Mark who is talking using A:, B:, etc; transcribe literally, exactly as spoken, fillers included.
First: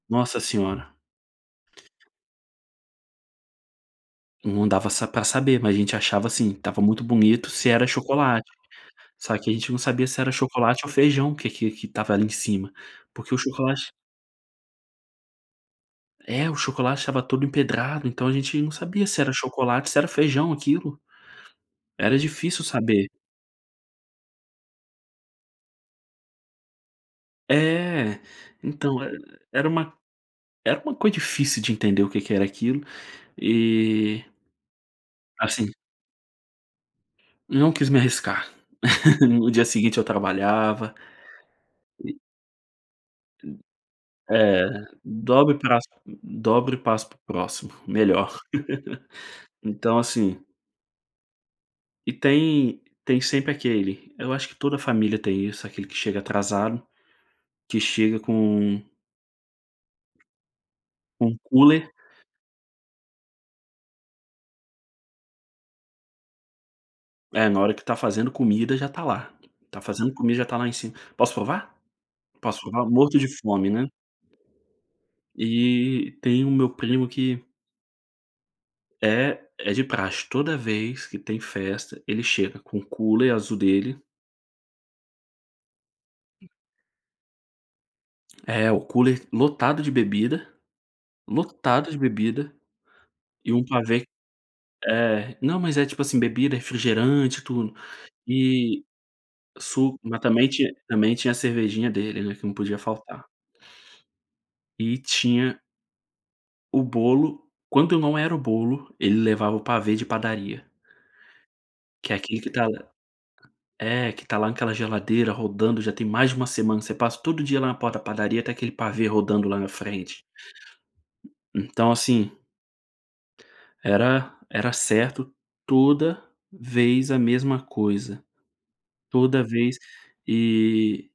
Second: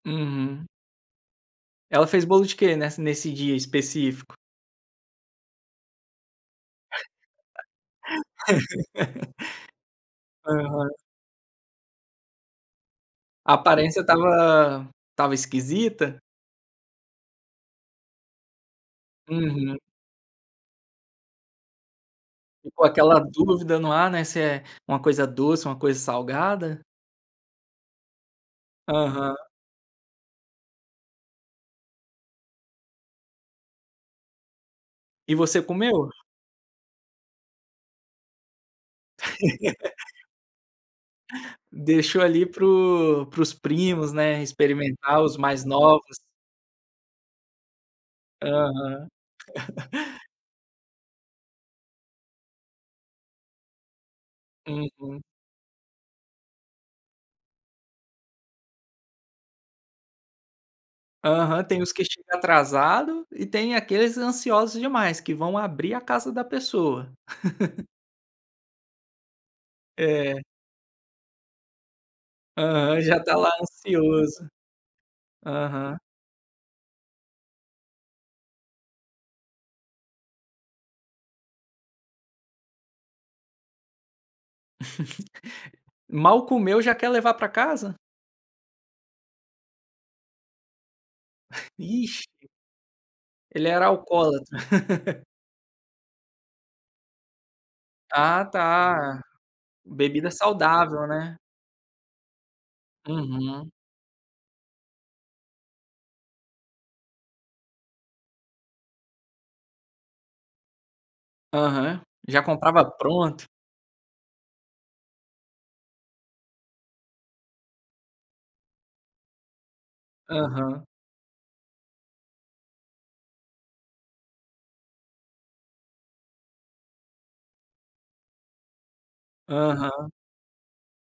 A: Nossa
B: Uhum.
A: senhora.
B: Ela fez bolo de que, nessa nesse dia específico?
A: Não dava sa para saber, mas a gente achava, assim, estava muito bonito, se era chocolate. Só que a gente não sabia se era chocolate ou
B: Aham.
A: feijão que que que estava ali em cima, porque o
B: A
A: chocolate
B: aparência estava estava esquisita?
A: É, o chocolate estava todo empedrado, então a gente não sabia se era
B: Uhum.
A: chocolate, se era feijão, aquilo. Era difícil
B: Ficou
A: saber.
B: aquela dúvida no ar, né, se é uma coisa doce, uma coisa salgada.
A: É. Então e
B: Aham.
A: era uma era uma coisa difícil de entender o que que era aquilo, e
B: E você
A: assim
B: comeu?
A: Não quis me arriscar. no dia seguinte eu trabalhava
B: Deixou ali para os para os primos, né,
A: É,
B: experimentar, os
A: dobre
B: mais
A: pra
B: novos.
A: dobro e passo para o próximo. Melhor.
B: Aham.
A: Então assim E tem tem sempre aquele, eu acho que toda a família
B: Uhum.
A: tem isso, aquele que chega atrasado, que chega com com
B: Aham. Tem os
A: cooler
B: que chegam atrasado e tem aqueles ansiosos demais, que vão abrir a casa da pessoa.
A: É, na hora que está fazendo comida, já está lá. Está fazendo comida,
B: É.
A: já está lá em cima, "Posso provar? Posso provar?".
B: Aham, já
A: Morto de
B: está lá
A: fome, né.
B: ansioso. Aham.
A: E tem o meu primo que eh, é de praxe, toda vez que tem festa, ele chega com o cooler azul dele
B: Mal comeu, já quer levar para casa?
A: É, o cooler lotado de bebida, lotado de
B: Ixe.
A: bebida, e um
B: Ele era
A: pavê
B: alcoólatra.
A: é, não mas é, tipo assim, bebida, refrigerante, tudo,
B: Ah,
A: e
B: tá.
A: su mas
B: Bebida
A: também tinha
B: saudável,
A: também tinha a
B: né.
A: cervejinha dele, né, que não podia faltar.
B: Uhum.
A: E tinha o bolo, quando eu não era o bolo, ele levava o pavê de padaria.
B: Aham.
A: Que é
B: Já
A: aquilo que está
B: comprava
A: lá
B: pronto.
A: é, que está lá naquela geladeira rodando, já tem mais de uma semana. Você passa todo dia lá na porta padaria, está aquele pavê rodando lá na frente.
B: Aham.
A: Então assim era era certo, toda vez a mesma coisa. Toda vez
B: Aham.
A: e